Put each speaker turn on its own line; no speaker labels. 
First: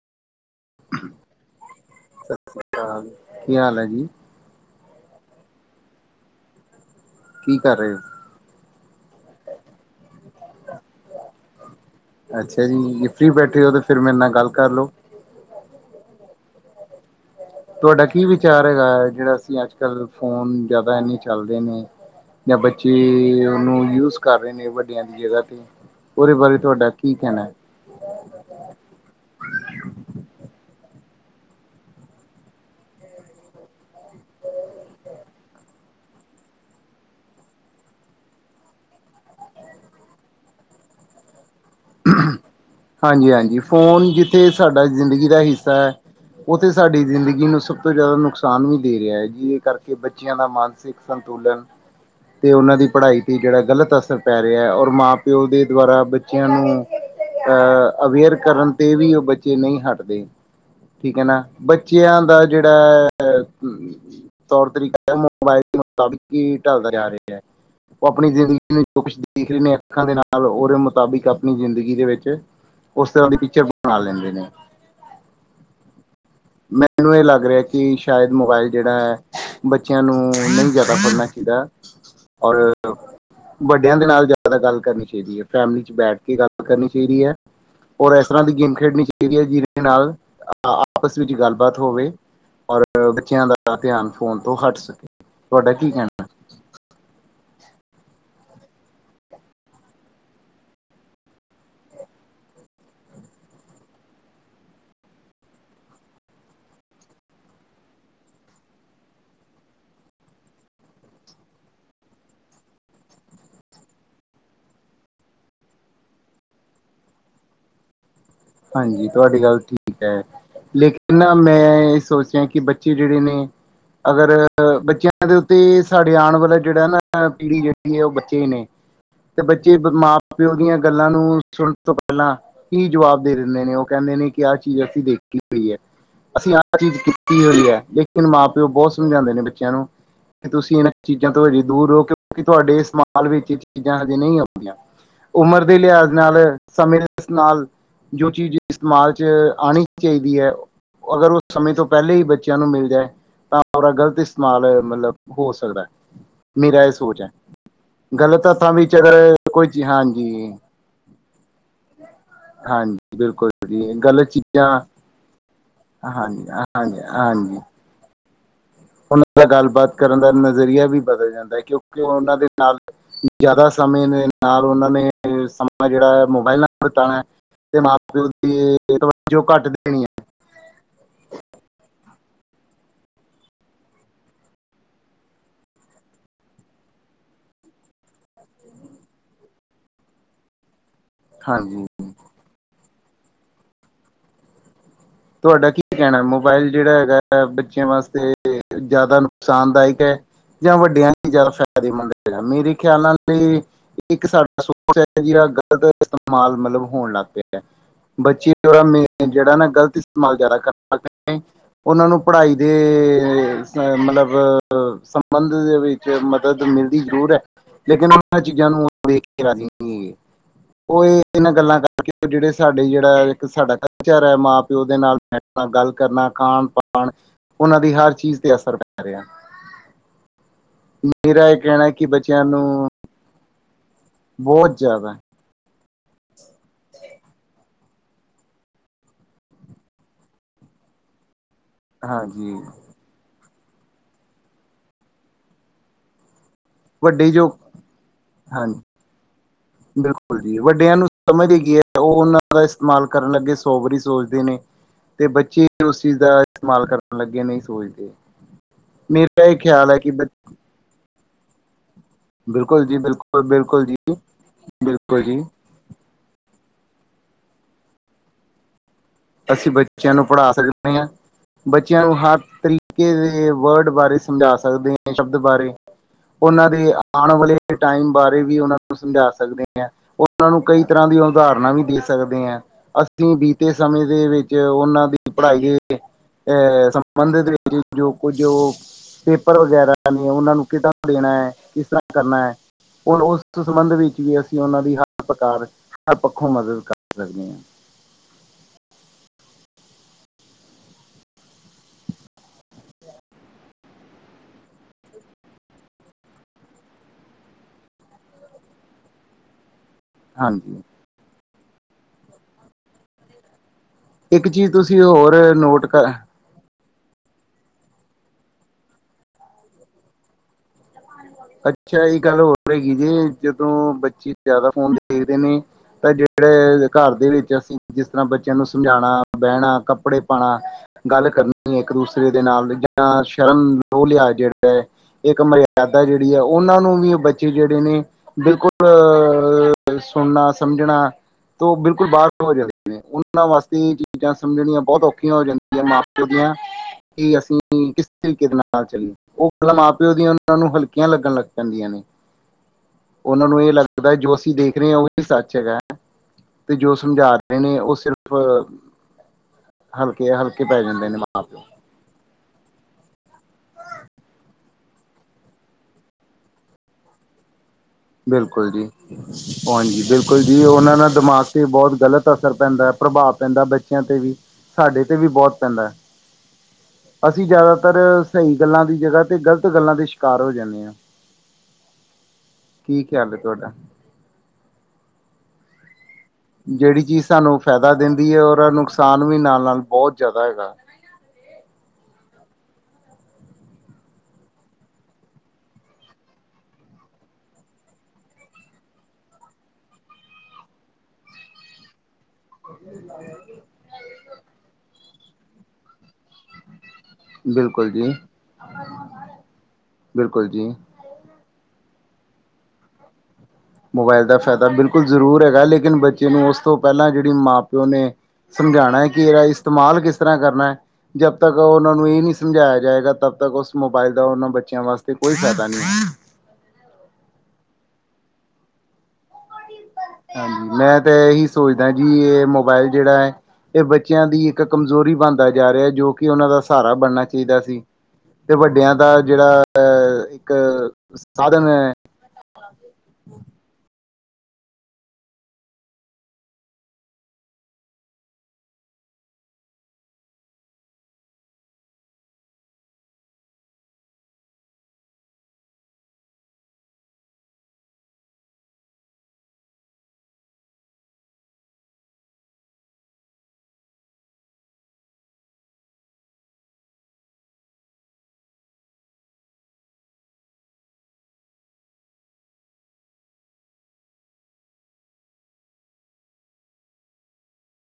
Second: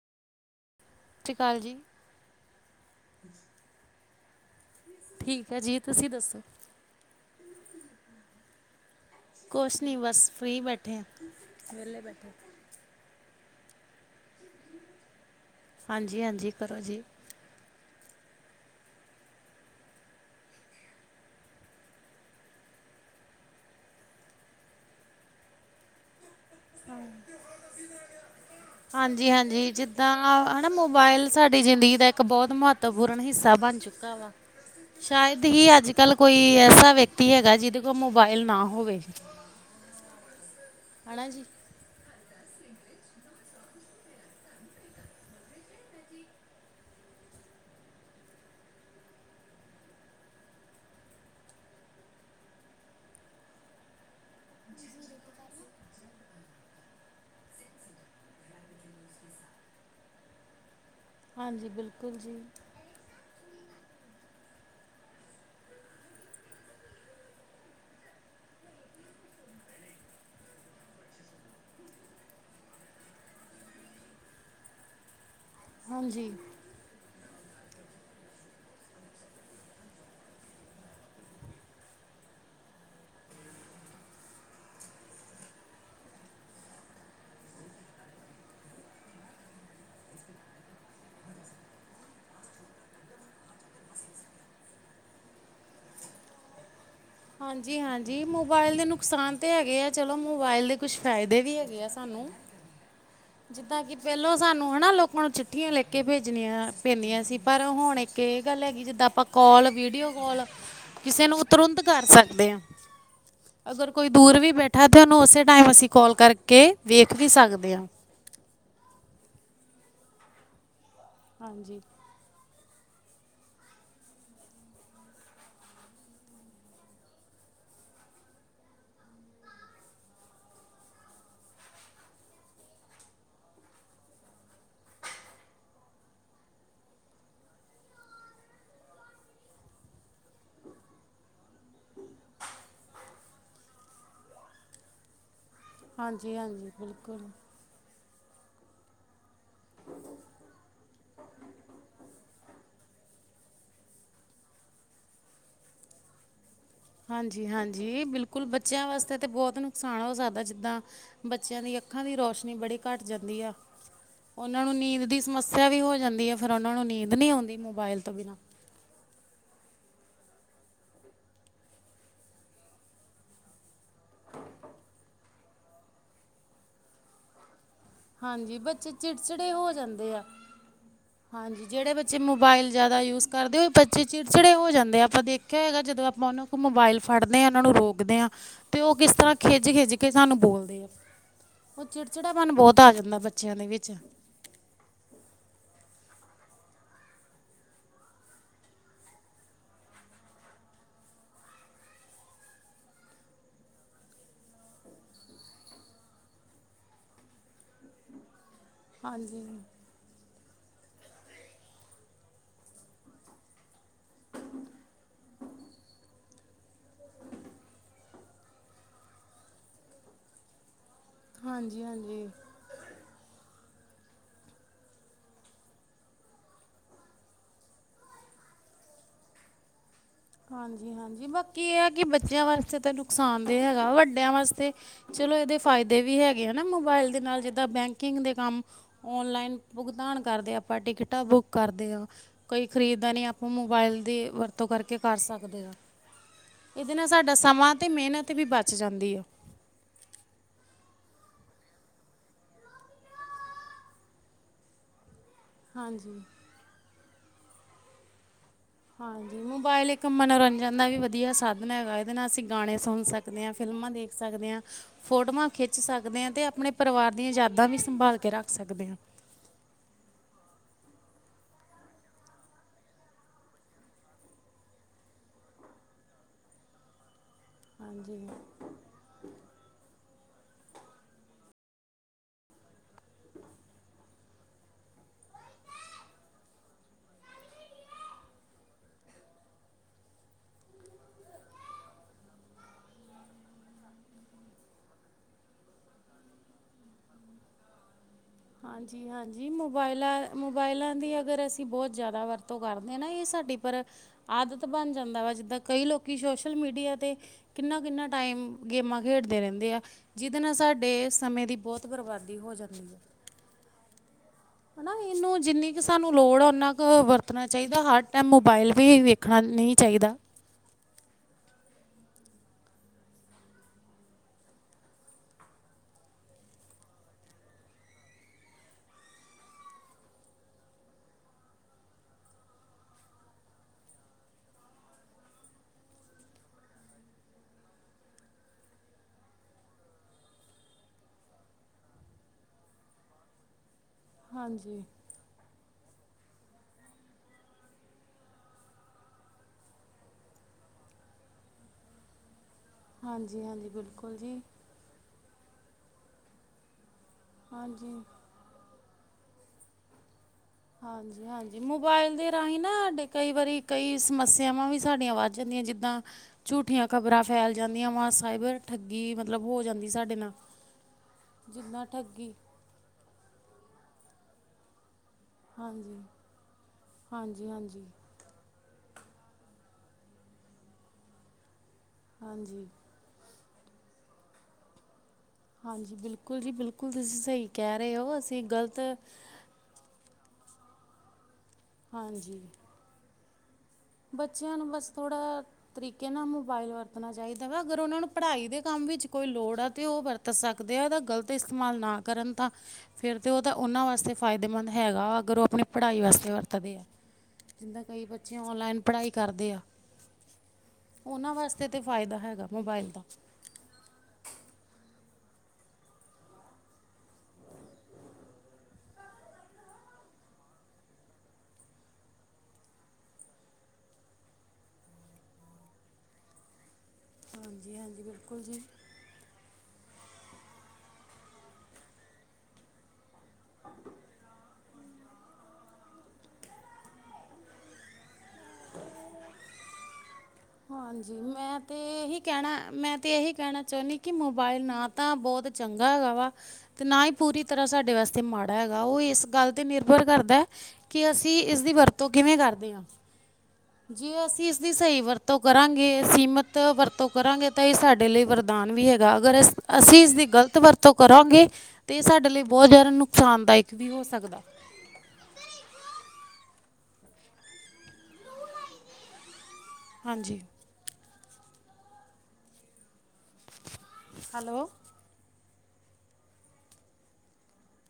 ਸਤਿ ਸ਼੍ਰੀ ਅਕਾਲ ਜੀ।
ਕੀ ਹਾਲ ਹੈ ਜੀ
ਠੀਕ ਹੈ ਜੀ ਤੁਸੀਂ ਦੱਸੋ।
ਕੀ ਕਰ ਰਹੇ ਹੋ।
ਕੁਛ ਨੀ ਬਸ ਫ੍ਰਰੀ ਬੈਠੇ ਵਹਿਲੇ ਬੈਠੇ
ਤੇ ਜੀ ਜੇ ਫਰੀ ਬੈਠੇ ਹੋ ਤਾਂ ਫਿਰ ਮੇਰੇ ਨਾਲ ਗੱਲ ਕਰ ਲਓ।
ਹਾਂਜੀ- ਹਾਂਜੀ ਕਰੋ ਜੀ।
ਤੁਹਾਡਾ ਕੀ ਵਿਚਾਰ ਹੈਗਾ ਜਿਹੜਾ ਅਸੀਂ ਅੱਜ ਕੱਲ ਫੋਨ ਜ਼ਿਆਦਾ ਏਨੀ ਚੱਲਦੇ ਨੇ। ਜਾਂ ਬੱਚੇ ਉਹਨੂੰ ਯੂਜ ਕਰ ਰਹੇ ਨੇ ਵੱਡਿਆਂ ਦੀ ਜਗ੍ਹਾ ਤੇ ਉਹਦੇ ਬਾਰੇ ਤੁਹਾਡਾ ਕੀ ਕਹਿਣਾ। [inaudible]
ਹਾਂਜੀ-ਹਾਂਜੀ ਜਿੱਦਾਂ ਹੈਨਾ ਮੋਬਾਇਲ ਸਾਡੀ ਜ਼ਿੰਦਗੀ ਦਾ ਇੱਕ ਬਹੁਤ ਮਹੱਤਵਪੂਰਨ ਹਿੱਸਾ ਬਣ ਚੁੱਕ ਕਾ ਵਾ ਸ਼ਾਇਦ ਹੀ ਅੱਜ ਕੱਲ੍ਹ ਕੋਈ ਐਸਾ ਵਿਅਕਤੀ ਹੈਗਾ ਜਿਹਦੇ ਕੋਲ ਮੋਬਾਇਲ ਨਾ ਹੋਵੇ।
[inaudible]
ਹਨਾ ਜੀ।
[inaudible] ਹਾਂਜੀ-ਹਾਂਜੀ ਫੋਨ ਜਿੱਥੇ ਸਾਡਾ ਜ਼ਿੰਦਗੀ ਦਾ ਹਿੱਸਾ ਹੈ। ਉਥੇ ਸਾਡੀ ਜ਼ਿੰਦਗੀ ਨੂੰ ਸਭ ਤੋਂ ਜ਼ਿਆਦਾ ਨੁਕਸਾਨ ਵੀ ਦੇ ਰਿਹਾ ਹੈ ਜਿਹਦੇ ਕਰਕੇ ਬੱਚਿਆਂ ਦਾ ਮਾਨਸਿਕ ਸੰਤੁਲਨ ਤੇ ਉਹਨਾਂ ਦੀ ਪੜ੍ਹਾਈ ਤੇ ਜਿਹੜਾ ਗਲਤ ਅਸਰ ਪੈ ਰਿਹਾ ਔਰ ਮਾਂ ਪਿਓ ਦੇ ਦੁਆਰਾ ਬੱਚੇ ਬੱਚਿਆ ਨੂੰ ਅਹ ਅਵੇਅਰ ਕਰਨ ਤੇ ਵੀ ਉਹ ਬੱਚੇ ਨਹੀਂ ਹਟਦੇ। ਠੀਕ ਹੈ ਨਾ
ਹਾਂਜੀ ਬਿਲਕੁਲ
ਬੱਚਿਆਂ
ਜੀ
ਦਾ ਜਿਹੜਾ ਤੌਰ ਤਰੀਕਾ ਮੋਬਾਇਲ ਮੁਤਾਬਿਕ ਹੀ ਢਲਦਾ ਜਾ ਰਿਹਾ ਹੈ। ਉਹ ਆਪਣੀ ਜ਼ਿੰਦਗੀ ਨੂੰ ਜੋ ਕੁਝ ਦੇਖ ਰਹੇ ਨੇ ਅੱਖਾਂ ਦੇ ਨਾਲ ਉਹਦੇ ਮੁਤਾਬਿਕ ਆਪਣੀ ਜ਼ਿੰਦਗੀ ਦੇ ਵਿੱਚ ਉਸ ਤਰ੍ਹਾਂ ਦੀ ਪਿਕਚਰ ਬਣਾ ਲੈਂਦੇ ਨੇ।
ਹਾਂਜੀ
ਮੈਨੂੰ ਇਹ ਲੱਗ ਰਿਹਾ ਕਿ ਸ਼ਾਇਦ ਮੋਬਾਇਲ ਜਿਹੜਾ [inaudible] ਬੱਚਿਆਂ ਨੂੰ ਨਹੀਂ ਜਿਆਦਾ ਫੜ੍ਹਨਾ ਚਾਹੀਦਾ। ਔਰ ਵੱਡਿਆਂ ਦੇ ਨਾਲ ਜ਼ਿਆਦਾ ਗੱਲ ਕਰਨੀ ਚਾਹੀਦੀ ਹੈ ਫੈਮਿਲੀ 'ਚ ਬੈਠ ਕੇ ਕੀ ਗੱਲ ਕਰਨੀ ਚਾਹੀਦੀ ਹੈ। ਔਰ ਇਸ ਤਰ੍ਹਾਂ ਦੀ ਗੇਮ ਖੇਡਣੀ ਚਾਹੀਦੀ ਹੈ ਜਿਹਦੇ ਨਾਲ ਆਪਸ ਵਿੱਚ ਗੱਲਬਾਤ ਹੋਵੇ। ਔਰ ਬੱਚਿਆਂ ਦਾ ਧਿਆਨ ਫੋਨ ਤੋਂ ਹਟ ਸਕੇ ਤੁਹਾਡਾ ਕੀ ਕਹਿਣਾ।
ਹਾਂਜੀ- ਹਾਂਜੀ ਮੋਬਾਇਲ ਦੇ ਨੁਕਸਾਨ ਤਾ ਹੈਗੇ ਆ ਚਲੋ ਮੋਬਾਇਲ ਦੇ ਕੁਛ ਫਾਇਦੇ ਵੀ ਹੈਗੇ ਆ ਸਾਨੂੰ ਜਿੱਦਾਂ ਕਿ ਪਹਿਲੋਂ ਸਾਨੂੰ ਹਨਾ ਲੋਕਾਂ ਨੂੰ ਚਿੱਠੀਆਂ ਲੈ ਕੇ ਭੇਜਣੀਆਂ ਪੈਂਦੀਆਂ ਸੀ ਪਰ ਹੁਣ ਇੱਕ ਕਿ ਇਹ ਗੱਲ ਹੈਗੀ ਜਿੱਦਾਂ ਆਪਾਂ ਕਾਲ ਵੀਡੀਓ ਕਾਲ ਕਿਸੇ ਨੂੰ ਤੁਰੰਤ ਕਰ ਸਕਦੇ ਆਂ। ਅਗਰ ਕੋਈ ਦੂਰ ਵੀ ਬੈਠਾ ਤਾਂ ਉਹਨੂੰ ਉਸੇ ਟਾਈਮ ਅਸੀਂ ਕੋਲ ਕਰਕੇ ਵੇਖ ਵੀ ਸਕਦੇ ਹਾਂ।
ਹਾਂਜੀ ਤੁਹਾਡੀ ਗੱਲ ਠੀਕ ਹੈ ਲੇਕਿਨ
ਹਾਂਜੀ
ਮੈਂ ਇਹ ਸੋਚਿਆ ਕਿ ਬੱਚ ਕੀ ਜਿਹੜੀ ਨੇ ਅਗਰ ਬੱਚਿਆਂ ਦੇ ਉਤੇ ਸਾਡੇ ਆਉਣ ਵਾਲਾ ਜਿਹੜਾ ਨਾ ਪੀੜ੍ਹੀ ਜਿਹੜੀ ਹੈ ਉਹ ਬੱਚੇ ਨੇ ਤੇ ਬੱਚੇ ਮਾਂ ਪਿਓ ਦੀਆਂ ਗੱਲਾਂ ਨੂੰ ਸੁਣਨ ਤੋਂ ਪਹਿਲਾਂ ਕੀ ਜਵਾਬ ਦੇ ਦਿੰਦੇ ਨੇ ਉਹ ਕਹਿੰਦੇ ਨੇ ਕਿ ਆਹ ਚੀਜ਼ ਅਸੀਂ ਦੇਖੀ ਹੋਈ ਹੈ ਅਸੀਂ ਆਹ ਚੀਜ਼ ਕੀਤੀ ਹੋਈ ਹੈ ਲੇਕਿਨ ਮਾਂ ਪਿਓ ਬਹੁਤ ਸਮਝਾਂਦੇ ਨੇ ਬੱਚਿਆਂ ਨੂੰ ਤੁਸੀਂ ਇਹਨਾਂ ਚੀਜ਼ਾਂ ਤੋਂ ਹਜੇ ਦੂਰ ਰਹੋ ਕਿਉਂਕਿ ਤੁਹਾਡੇ ਇਸ ਮਾਲ ਵਿੱਚ ਇਹ ਚੀਜ਼ਾਂ ਹਜੇ ਨਹੀਂ ਆਉਂਦੀਆਂ। ਉਮਰ ਦੇ ਲਿਹਾਜ਼
ਹਾਂਜੀ
ਨਾਲ
ਹਾਂਜੀ
ਸਮੇ
ਬਿਲਕੁਲ
ਸ ਨਾਲ ਜੋ ਚੀਜ਼ ਇਸਤੇਮਾਲ ਚ ਆਣੀ ਚਾਹੀਦੀ ਹੈ ਅਗਰ ਉਹ ਸਮੇਂ ਤੋਂ ਪਹਿਲੇ ਹੀ ਬੱਚਿਆਂ ਨੂੰ ਮਿਲ ਜਾਏ ਤਾਂ ਓਦਾ ਗ਼ਲਤ ਇਸਤੇਮਾਲ ਮਤਲਬ ਹੋ ਸਕਦਾ ਹੈ ਮੇਰਾ ਇਹ ਸੋਚ
ਹਾਂਜੀ-ਹਾਂਜੀ, ਬਿਲਕੁਲ
ਗਲਤ ਹੱਥਾਂ
ਬੱਚਿਆਂ
ਵਿੱਚ
ਵਾਸਤੇ ਤਾਂ
ਅਗਰ
ਬਹੁਤ
ਕੋਈ
ਨੁਕਸਾਨ ਹੋ ਸਕਦਾ
ਹਾਂਜੀ
ਜਿੱਦਾਂ ਬੱਚਿਆਂ ਦੀ ਅੱਖਾਂ ਦੀ ਰੋਸ਼ਨੀ ਬੜੀ
ਹਾਂਜੀ
ਘੱਟ ਜਾਂਦੀ
ਬਿਲਕੁਲ
ਆ
ਜੀ ਗਲਤ
ਉਹਨਾਂ
ਚੀਜ਼ਾਂ
ਨੂੰ ਨੀਂਦ ਦੀ ਸਮੱਸਿਆ ਵੀ ਹੋ ਜਾਂਦੀ ਆ,
ਹਾਂਜੀ
ਫੇਰ ਉਹਨਾਂ ਨੂੰ
ਹਾਂਜੀ
ਨੀਂਦ ਨਹੀਂ
ਹਾਂਜੀ
ਆਉਂਦੀ ਮੋਾਇਲ ਤੋਂ ਬਿਨਾਂ
ਉਹਨਾਂ ਦਾ ਗੱਲਬਾਤ ਕਰਨ ਦਾ ਨਜ਼ਰੀਆ ਵੀ ਬਦਲ ਜਾਂਦਾ ਹੈ, ਕਿਉਂਕਿ ਉਹਨਾਂ ਦੇ ਨਾਲ ਜ਼ਿਆਦਾ ਸਮੇਂ ਦੇ ਨਾਲ ਉਹਨਾਂ ਨੇ ਸਮਾਂ ਜਿਹੜਾ ਹੈ, ਮੋਬਾਇਲ ਨਾਲ ਬਿਤਾਉਣਾ ਹੈ ਤੇ ਮਾਂ ਪਿਓ
ਹਾਂਜੀ ਬੱਚੇ
ਦੀਵਾ ਜੋ ਉਹ
ਚਿੜਚਿੜੇ
ਘੱਟ
ਹੋ
ਦੇਣੀ
ਜਾਂਦੇ
ਹੈ
ਆ ਹਾਂਜੀ ਜਿਹੜੇ ਬੱਚੇ ਮੋਬਾਈਲ ਜ਼ਿਆਦਾ ਯੂਜ ਕਰਦੇ ਆ, ਉਹ ਬੱਚੇ ਚਿੜਚਿੜੇ ਹੋ ਜਾਂਦੇ ਆ, ਆਪਾਂ ਦੇਖਿਆ ਹੋ ਹੈਏਗਾ, ਜਦੋਂ ਆਪਾਂ ਉਹਨੂੰ ਉਹ ਮੋਬਾਇਲ ਫੜਦੇ ਆ ਉਹਨਾਂ ਨੂੰ ਰੋਕਦੇ ਹਾਂ, ਤੇ ਉਹ ਕਿਸ ਤਰ੍ਹਾਂ ਖਿਝ-ਖਿਝ ਕੇ ਸਾਨੂੰ ਬੋਲਦੇ ਆ
ਹਾਂਜੀ
ਉਹ ਚਿੜਚਿੜਾਪਨ ਬਹੁਤ ਆ ਜਾਂਦਾ ਬੱਚਿਆਂ ਦੇ ਵਿੱਚ
ਤੁਹਾਡਾ ਕੀ ਕਹਿਣਾ ਮੋਬਾਇਲ ਜਿਹੜਾ ਹੈਗਾ ਹੈ, ਬੱਚਿਆਂ ਵਾਸਤੇ ਜ਼ਿਆਦਾ ਨੁਕਸਾਨਦਾਇਕ ਹੈ? ਜਾਂ ਵੱਡਿਆਂ ਲਈ ਜ਼ਿਆਦਾ ਫਾਇਦੇ ਮੰੰਦ ਹੈਗਾ, ਮੇਰੇ ਖਿਆਲ ਨਾਲ ਏ ਇੱਕ ਸਾਡਾ ਸੋਚ ਹੈ, ਜਿਹੜਾ ਗਲਤ ਇਸਤੇਮਾਲ ਮਤਲਬ ਹੋਣ ਲੱਗ ਪਿਆ ਹੈ ਬੱਚੇ ਮੇਨ
ਹਾਂਜੀ
ਜਿਹੜਾ ਨਾ ਗਲਤ ਕਮਾਲ ਜ਼ਿਆਦਾ ਕਰ ਸਕਦੇ ਨੇ ਉਹਨਾਂ ਨੂੰ ਪੜ੍ਹਾਈ ਦੇ ਅ ਮਤਲਬ ਸੰਬੰਧ ਦੇ ਵਿੱਚ ਮਦਦ ਮਿਲਦੀ ਜ਼ਰੂਰ ਹੈ, ਲੇਕਿਨ ਇਹ ਚੀਜ਼ਾਂ ਨੂੰ ਵੇਖ ਕੇ ਰਾਜੀ ਨੀ ਹੈਗੇ, ਉਹ ਇਹ ਇਹਨਾਂ ਗੱਲਾਂ
ਹਾਂਜੀ
ਕਰਕੇ
ਹਾਂਜੀ
ਜਿਹੜੇ ਸਾਡੇ ਜਿਹੜਾ ਇੱਕ ਸਾਡਾ ਕਲਚਰ ਹੈ ਮਾਂ ਪਿਓ ਦੇ ਨਾਲ ਬੈਠਣਾ, ਗੱਲ ਕਰਨਾ, ਖਾਣ-ਪਾਣ ਉਹਨਾਂ ਦੀ ਹਰ ਚੀਜ਼ ਤੇ ਅਸਰ ਪੈ ਰਿਹਾ।
ਹਾਂਜੀ, ਹਾਂਜੀ ਬਾਕੀ ਇਹ ਹੈ, ਕਿ ਬੱਚਿਆਂ ਵਾਸਤੇ ਤੁੈਨੂੰ ਨੁਕਸਾਨ ਦੇ ਹੈਗਾ, ਵੱਡਿਆਂ ਵਾਸਤੇ
ਬਹੁਤ ਜ਼ਿਆਦਾ
ਚਲੋ ਇਹਦੇ ਫਾਇਦੇ ਵੀ ਹੈਗੇ ਹੈਨਾ, ਮੋਬਾਇਲ ਦੇ ਨਾਲ ਜਿੱਦਾਂ ਬੈਂਕਿੰਗ ਦੇ ਕੰਮ ਔਨਲਾਈਨ ਭੁਗਤਾਨ ਕਰਦੇ ਆਪਾਂ ਟਿਕਟਾਂ ਬੁੱਕ ਕਰਦੇ ਆ
ਹਾਂਜੀ
ਕੋਈ ਖਰੀਦ ਦਾ, ਨੀ ਆਪਾਂ ਮੋਬਾਇਲ ਦੀ ਵਰਤੋਂ ਕਰਕੇ ਕੇ ਕਰ ਸਕਦੇ ਹਾਂ ਇਹਦੇ ਨਾਲ
ਵੱਡੇ
ਸਾਡਾ
ਜੋ
ਸਮਾਂ ਅਤੇ ਮਿਹਨਤ ਵੀ ਬਚ ਜਾਂਦੀ ਆ
ਜ ਵੱਡਿਆਂ ਨੂੰ ਸਮਝ ਹੈਗੀ ਹੈ, ਉਹ ਉਹਨਾਂ ਦਾ ਇਸਤੇਮਾਲ ਕਰਨ ਲੱਗੇ ਸੋਵਰੀ ਸੋਚਦੇ ਨੇ ਤੇ ਬੱਚੇ ਉਸ ਚੀਜ਼
ਹਾਂਜੀ
ਦਾ ਇਸਤੇਮਾਲ ਕਰਨ ਲੱਗੇ ਨਹੀਂ ਸੋਚਦੇ
ਹਾਂਜੀ
ਮੇਰਾ ਤੇ
ਮੋਬਾਈਲ
ਖਿਆਲ ਹੈ
ਇੱਕ
ਕਿ ਬੱਚ
ਮਨੋਰੰਜਨ ਦਾ ਵੀ ਵਧੀਆ ਸਾਧਨ ਹੈਗਾ ਦੇ ਨਾਲ ਅਸੀਂ ਗਾਣੇ
ਬਿਲਕੁਲ ਜੀ
ਸੁਣ
ਬਿਲਕੁਲ
ਸਕਦੇ ਹਾਂ,
ਬਿਲਕੁਲ
ਫਿਲਮਾਂ
ਜੀ
ਦੇਖ ਸਕਦੇ ਹਾਂ
ਬਿਲਕੁਲ ਜੀ
ਫੋਟੋਆਂ ਖਿੱਚ ਸਕਦੇ ਹਾਂ ਤੇ ਆਪਣੇ ਪਰਿਵਾਰ ਦੀਆਂ ਯਾਦਾਂ ਵੀ ਸੰਭਾਲ ਕੇ ਰੱਖ ਸਕਦੇ ਹਾਂ
ਅਸੀਂ ਬੱਚਿਆਂ ਨੂੰ ਪੜ੍ਹਾ ਸਕਦੇ ਹਾਂ ਬੱਚਿਆਂ ਨੂੰ ਹਰ ਤਰੀਕੇ ਦੇ ਵਰਡ ਬਾਰੇ ਸਮਝਾ ਸਕਦੇ ਹਾਂ, ਸ਼ਬਦ ਬਾਰੇ ਉਹਨਾਂ ਦੇ ਆਉਣ ਵਾਲੇ ਟਾਈਮ
ਹਾਂਜੀ
ਬਾਰੇ ਵੀ ਉਹਨਾਂ ਸਮਝਾ ਸਕਦੇ ਆ, ਉਹਨਾਂ ਨੂੰ ਕਈ ਤਰ੍ਹਾਂ ਦੀਆਂ ਉਦਾਹਰਨਾਂ ਵੀ ਦੇ ਸਕਦੇ ਆ, ਅਸੀਂ ਬੀਤੇ ਸਮੇਂ ਦੇ ਵਿੱਚ ਉਹਨਾਂ ਦੀ ਪੜ੍ਹਾਈ ਦੇ ਅਹ ਸੰਬੰਧਿਤ ਵਿੱਚ ਜੋ ਕੁੱਝੋ ਓਹ ਪੇਪਰ ਵਗੈਰਾ। ਉਹਨਾਂ ਨੂੰ ਕਿੱਦ੍ਹਾ ਦੇਣਾ ਕਿਸ ਤਰ੍ਹਾਂ ਕਰਨਾ। ਹੁਣ ਉਸ ਤੋ ਸੰਬੰਧ ਵਿੱਚ ਵੀ ਅਸੀਂ ਉਹਨਾਂ ਦੀ ਹਰ ਪ੍ਰਕਾਰ ਹਰ ਪੱਖੋਂ ਮਦਦ ਕਰ ਸਕਦੇ ਹਾਂ।
ਹਾਂਜੀ, ਹਾਂਜੀ ਮੋਬਾਇਲਾਂ, ਮੋਬਾਇਲਾਂ ਦੀ ਅਗਰ ਅਸੀਂ ਬਹੁਤ ਜ਼ਿਆਦਾ ਵਰਤੋਂ ਕਰਦੇ ਹਾਂ ਨਾ ਇਹ ਸਾਡ ਡੀ, ਪਰ ਆਦਤ ਬਣ ਜਾਂਦਾ ਵਾ ਜਿੱਦਾਂ ਕਈ ਲੋਕੀ ਸੋਸ਼ਲ ਮੀਡੀਆ ਤੇ ਕਿੰਨਾ, ਕਿੰਨਾ ਟਾਈਮ ਗੇਮਾਂ ਖੇਡਦੇ ਰਹਿੰਦੇ ਐ। ਜਿਹਦੇ ਨਾਲ
ਹਾਂਜੀ,
ਸਾਡੇ ਸਮੇਂ ਦੀ ਬਹੁਤ ਬਰਬਾਦੀ ਹੋ ਜਾਂਦੀ ਹੈ।
ਇੱਕ ਚੀਜ਼
ਹੈਨਾ,
ਤੁਸੀਂ ਹੋਰ
ਇਹਨੂੰ ਜਿੰਨੀ ਕੁ
ਨੋਟ ਕਰ
ਸਾਨੂੰ ਲੋੜ ਆ ੳਨਾ ਕੁ ਕ ਵਰਤਣਾ ਚਾਹੀਦਾ, ਹਰ ਟਾਈਮ ਮੋਬਾਇਲ ਵੀ ਵੇਖਣਾ ਨਹੀਂ ਚਾਹੀਦਾ।
ਅੱਛਾ, ਇਹ ਗੱਲ ਹੋਰ ਹੈਗੀ, ਜੇ ਜਦੋਂ ਬੱਚੇ ਜ਼ਿਆਦਾ ਫੋਨ ਦੇਖਦੇ ਨੇ ਤਾਂ ਜਿਹੜੇ ਘਰ ਦੇ ਵਿੱਚ ਅਸੀਂ ਜਿਸ ਤਰ੍ਹਾਂ ਬੱਚਿਆਂ ਨੂੰ ਸਮਝਾਣਾ, ਬਹਿਣਾ, ਕੱਪੜੇ ਪਾਣਾ ਗੱਲ ਕਰਨੀ ਇੱਕ ਦੂਸਰੇ ਦੇ ਨਾਲ ਜਾਂ ਸ਼ਰਮ ਲੋਹ ਲਿਆਜ਼ ਜਿਹੜਾ ਹੈ ਇੱਕ ਮਰਿਆਦਾ ਜਿਹੜੀ ਹੈ ਉਹਨਾਂ ਨੂੰ ਵੀ ਬੱਚੇ ਜਿਹੜੇ ਨੇ ਬਿਲਕੁਲ ਸੁਣਨਾ ਸਮਝਣਾ ਤੋ, ਬਿਲਕੁਲ ਬਾਹਰ ਹੋ ਜਾਂਦੇ ਨੇ ਉਹਨਾਂ ਵਾਸਤੇ ਇਹ ਚੀਜ਼ਾਂ ਸਮਝਣੀਆਂ
ਹਾਂਜੀ
ਬਹੁਤ ਔਖੀਆਂ ਹੋ ਜਾਂ ਯਾ [unintelligible] ਮਾ ਪਿਔ ਦੀਆਂ ਕਿ ਅਸੀਂ ਕੀ ਕਿਸ ਤਰੀਕੇ ਦੇ ਨਾਲ ਚੱਲੀਏ ਉਹ ਗੱਲਾਂ ਮਾਂ ਪਿਓ ਦੀਆਂ ਉਹਨਾਂ ਨੂੰ ਹਲ ਕੀਆਂ ਲੱਗਣ ਲੱਗ ਪੈਂਦੀਆਂ ਨੇ
ਹਾਂਜੀ
ਉਹਨਾਂ ਨੂੰ
ਹਾਂਜੀ
ਇਹ ਲੱਗਦਾ
ਬਿਲਕੁਲ
ਜੋ
ਜੀ
ਅਸੀਂ ਦੇਖ ਰਹੇ ਹਾਂ ਉਹਹੀ ਸੱਚ ਹੈਗਾ ਤੇ ਜੋ ਸਮਝਾ ਰਹੇ ਨੇ ਉਹ
ਹਾਂਜੀ
ਸਿਰਫ ਹਲਕੇ ਹਲਕੇ ਪੈ ਜਾਂਦੇ ਨੇ
ਹਾਂਜੀ ਹਾਂਜੀ ਮ ਬਾਇਲ ਦੇ ਰਾਹੀਂ ਨਾ ਹਾਡੇ ਕਈ ਵਾਰੀ ਕਈ ਸਮੱਸਿਆਵਾਂ ਵੀ ਸਾਡੀਆਂ ਵੱਧ ਜਾਂਦੀਆਂ ਜਿੱਦਾਂ ਝੂਠੀਆਂ ਖਬਰਾਂ ਫੈਲ ਜਾਂਦੀਆਂ ਵਾ ਸਾਈਬਰ
ਬਿਲਕੁਲ ਜੀ
ਠੱਗੀ ਮਤਲਬ ਹੋ ਜਾਂਦੀ
ਹਾਂਜੀ
ਸਾਡੇ ਨਾਲ
ਬਿਲਕੁਲ ਜੀ ਉਹਨਾਂ ਦਾ ਦਿਮਾਗ ਤੇ
ਜਿੱਦਾਂ
ਬਹੁਤ ਗ਼ਲਤ
ਠੱਗੀ
ਅਸਰ ਪੈਂਦੈ, ਪ੍ਰਭਾਵ ਪੈਂਦੈ ਬੱਚਿਆਂ ਤੇ ਵੀ ਸਾਡੇ 'ਤੇ ਵੀ ਬਹੁਤ ਪੈਂਦੈ
ਹਾਂਜੀ
ਅਸੀਂ
ਹਾਂਜੀ ਹਾਂਜੀ
ਜ਼ਿਆਦਾਤਰ ਸਹੀ ਗੱਲਾਂ ਦੀ ਜਗ੍ਹਾ ਤੇ ਗ਼ਲਤ ਗੱਲਾਂ ਦੇ ਸ਼ਿਕਾਰ ਹੋ ਜਾਂਨੇ ਆ
ਹਾਂਜੀ
ਕੀ ਖਿਆਲ ਏ ਤੁਹਾਡਾ
ਹਾਂਜੀ ਬਿਲਕ
ਜਿਹੜੀ ਚੀਜ਼ ਸਾਨੂੰ ਫਾਇਦਾ ਦਿੰਦੀ ਹੈ
ਅਸੀਂ
ਔਰ
ਗਲਤ
ਨੁਕਸਾਨ ਵੀ ਨਾਲ ਨਾਲ ਬਹੁਤ ਜ਼ਿਆਦਾ ਹੈਗਾ
ਹਾਂਜੀ ਬੱਚਿਆਂ ਨੂੰ ਬਸ ਥੋੜ੍ਹਾ ਤਰੀਕੇ ਨਾਲ ਮੋਬਾਇਲ ਵਰਤਣਾ ਚਾਹੀਦਾ ਵਾ ਅਗਰ ਉਹਨਾਂ ਨੂੰ ਪੜ੍ਹਾਈ ਦੇ ਕਮ ਵਿਚ ਕੋਈ ਲੋੜ ਆ ਤੇ ਉਹ ਵਰਤ ਤ ਸਕਦੇ ਆ ਉਹਦਾ ਗਲਤ ਇਸਤੇਮਾਲ ਨਾ ਕਰਨ ਤਾਂ ਫੇਰ ਤੇ ਉਹਦਾ ਉਹਨਾਂ ਵਾਸਤੇ ਫਾਇਦੇਮੰਦ ਹੈਗਾ ਅਗਰ ਉਹ ਆਪਣੀ ਪੜ੍ਹਾਈ ਵਾਸਤੇ ਵਰਤਦੇ ਜਿੱਦਾਂ
ਬਿਲਕੁਲ
ਕਈ
ਜੀ
ਬੱਚੇ ਔਨਲਾਈਨ ਪੜ੍ਹਾਈ ਕਰਦੇ ਆ
ਬਿਲਕੁਲ ਜੀ
ਉਹਨਾਂ ਵਾਸਤੇ ਤੇ ਫਾਇਦਾ ਹੈਗਾ ਮੋਬਾਇਲ ਦਾ
ਮੋਬਾਇਲ ਦਾ ਫਾਇਦਾ ਬਿਲਕੁਲ ਜ਼ਰੂਰ ਹੈਗਾ ਲੇਕਿਨ ਬੱਚੇ ਨੂੰ ਉਸ ਤੋਂ ਪਹਿਲਾਂ ਜਿਹੜੀ ਮਾਂ ਪਿਓ ਨੇ ਸਮਝਾਣੈ ਕਿ ਇਹਦਾ ਇਸਤੇਮਾਲ ਕਿਸ ਤਰ੍ਹਾਂ ਕਰਨਾ ਐ ਜਬ ਤੱਕ ਉਹਨਾਂ ਨੂੰ ਇਹ ਨੀ ਸਮਝਾਇਆ ਜਾਏਗਾ ਤਬ ਤੱਕ ਉਸ ਮੋਬਾਇਲ ਦਾ ਉਹਨਾਂ ਬੱਚਿਆਂ ਵਾਸਤੇ ਕੋਈ ਫਾਇਦਾ ਨਹੀਂ
ਹਾਂਜੀ, ਹਾਂਜੀ ਬਿਲਕੁਲ ਜੀ। [unintelligible]
ਹਾਂਜੀ, ਮੈਂ ਤਾਂ ਇਹੀ ਸੋਚਦਾ ਜੀ ਇਹ ਮੋਬਾਇਲ ਜਿਹੜਾ ਐ ਇਹ ਬੱਚਿਆਂ ਦੀ ਇੱਕ ਕਮਜ਼ੋਰੀ ਬਣਦਾ ਜਾ ਰਿਹਾ ਜੋ ਕਿ ਉਹਨਾਂ ਦਾ ਸਹਾਰਾ ਬਣਨਾ ਚਾਹੀਦਾ ਸੀ ਤੇ ਵੱਡਿਆਂ ਦਾ ਜਿਹੜਾ ਇੱਕ
ਹਾਂਜੀ ਮੈਂ
ਸਾਧਨ
ਤੇ
ਹੈ
ਇਹੀ ਕਹਿਣਾ ਮੈ ਤੇ ਇਹੀ ਕਹਿਣਾ ਚਾਹੁੰਨੀ ਕਿ ਮੋਬਾਇਲ ਨਾ ਤਾਂ ਬਹੁਤ ਚੰਗਾ ਹੈਗਾ ਵਾ ਤੇ ਨਾ ਹੀ ਪੂਰੀ ਤਰ੍ਹਾਂ ਸਾਡੇ ਵਾਸਤੇ ਮਾੜਾ ਹੈਗਾ ਉਹ ਇਸ ਗੱਲ 'ਤੇ ਨਿਰਭਰ ਕਰਦਾ ਐ ਕਿ ਅਸੀ ਇਸ ਦੀ ਵਰਤੋਂ ਕਿਵੇ ਕਰਦੇ ਹਾਂ ਜੇ ਅਸੀ ਇਸਦੀ ਸਹੀ ਵਰਤੋਂ ਕਰਾਂਗੇ ਸੀਮਿਤ ਵਰਤੋਂ ਕਰਾਂਗੇ ਤਾਂ ਇਹ ਸਾਡੇ ਲਈ ਵਰ ਦਾਨ ਵੀ ਹੈਗਾ ਅਗਰ ਅਸ ਅਸੀ ਇਸਦੀ ਗਲਤ ਵਰਤੋਂ ਕਰਾਂਗੇ ਤੇ ਇਹ ਸਾਡੇ ਲਈ ਬਹੁਤ ਜ਼ਿਆਦਾ ਨੁਕਸਾਨਦਾਇਕ ਵੀ ਹੋ ਸਕਦਾ ਹਾਂਜੀ ਹੈਲੋ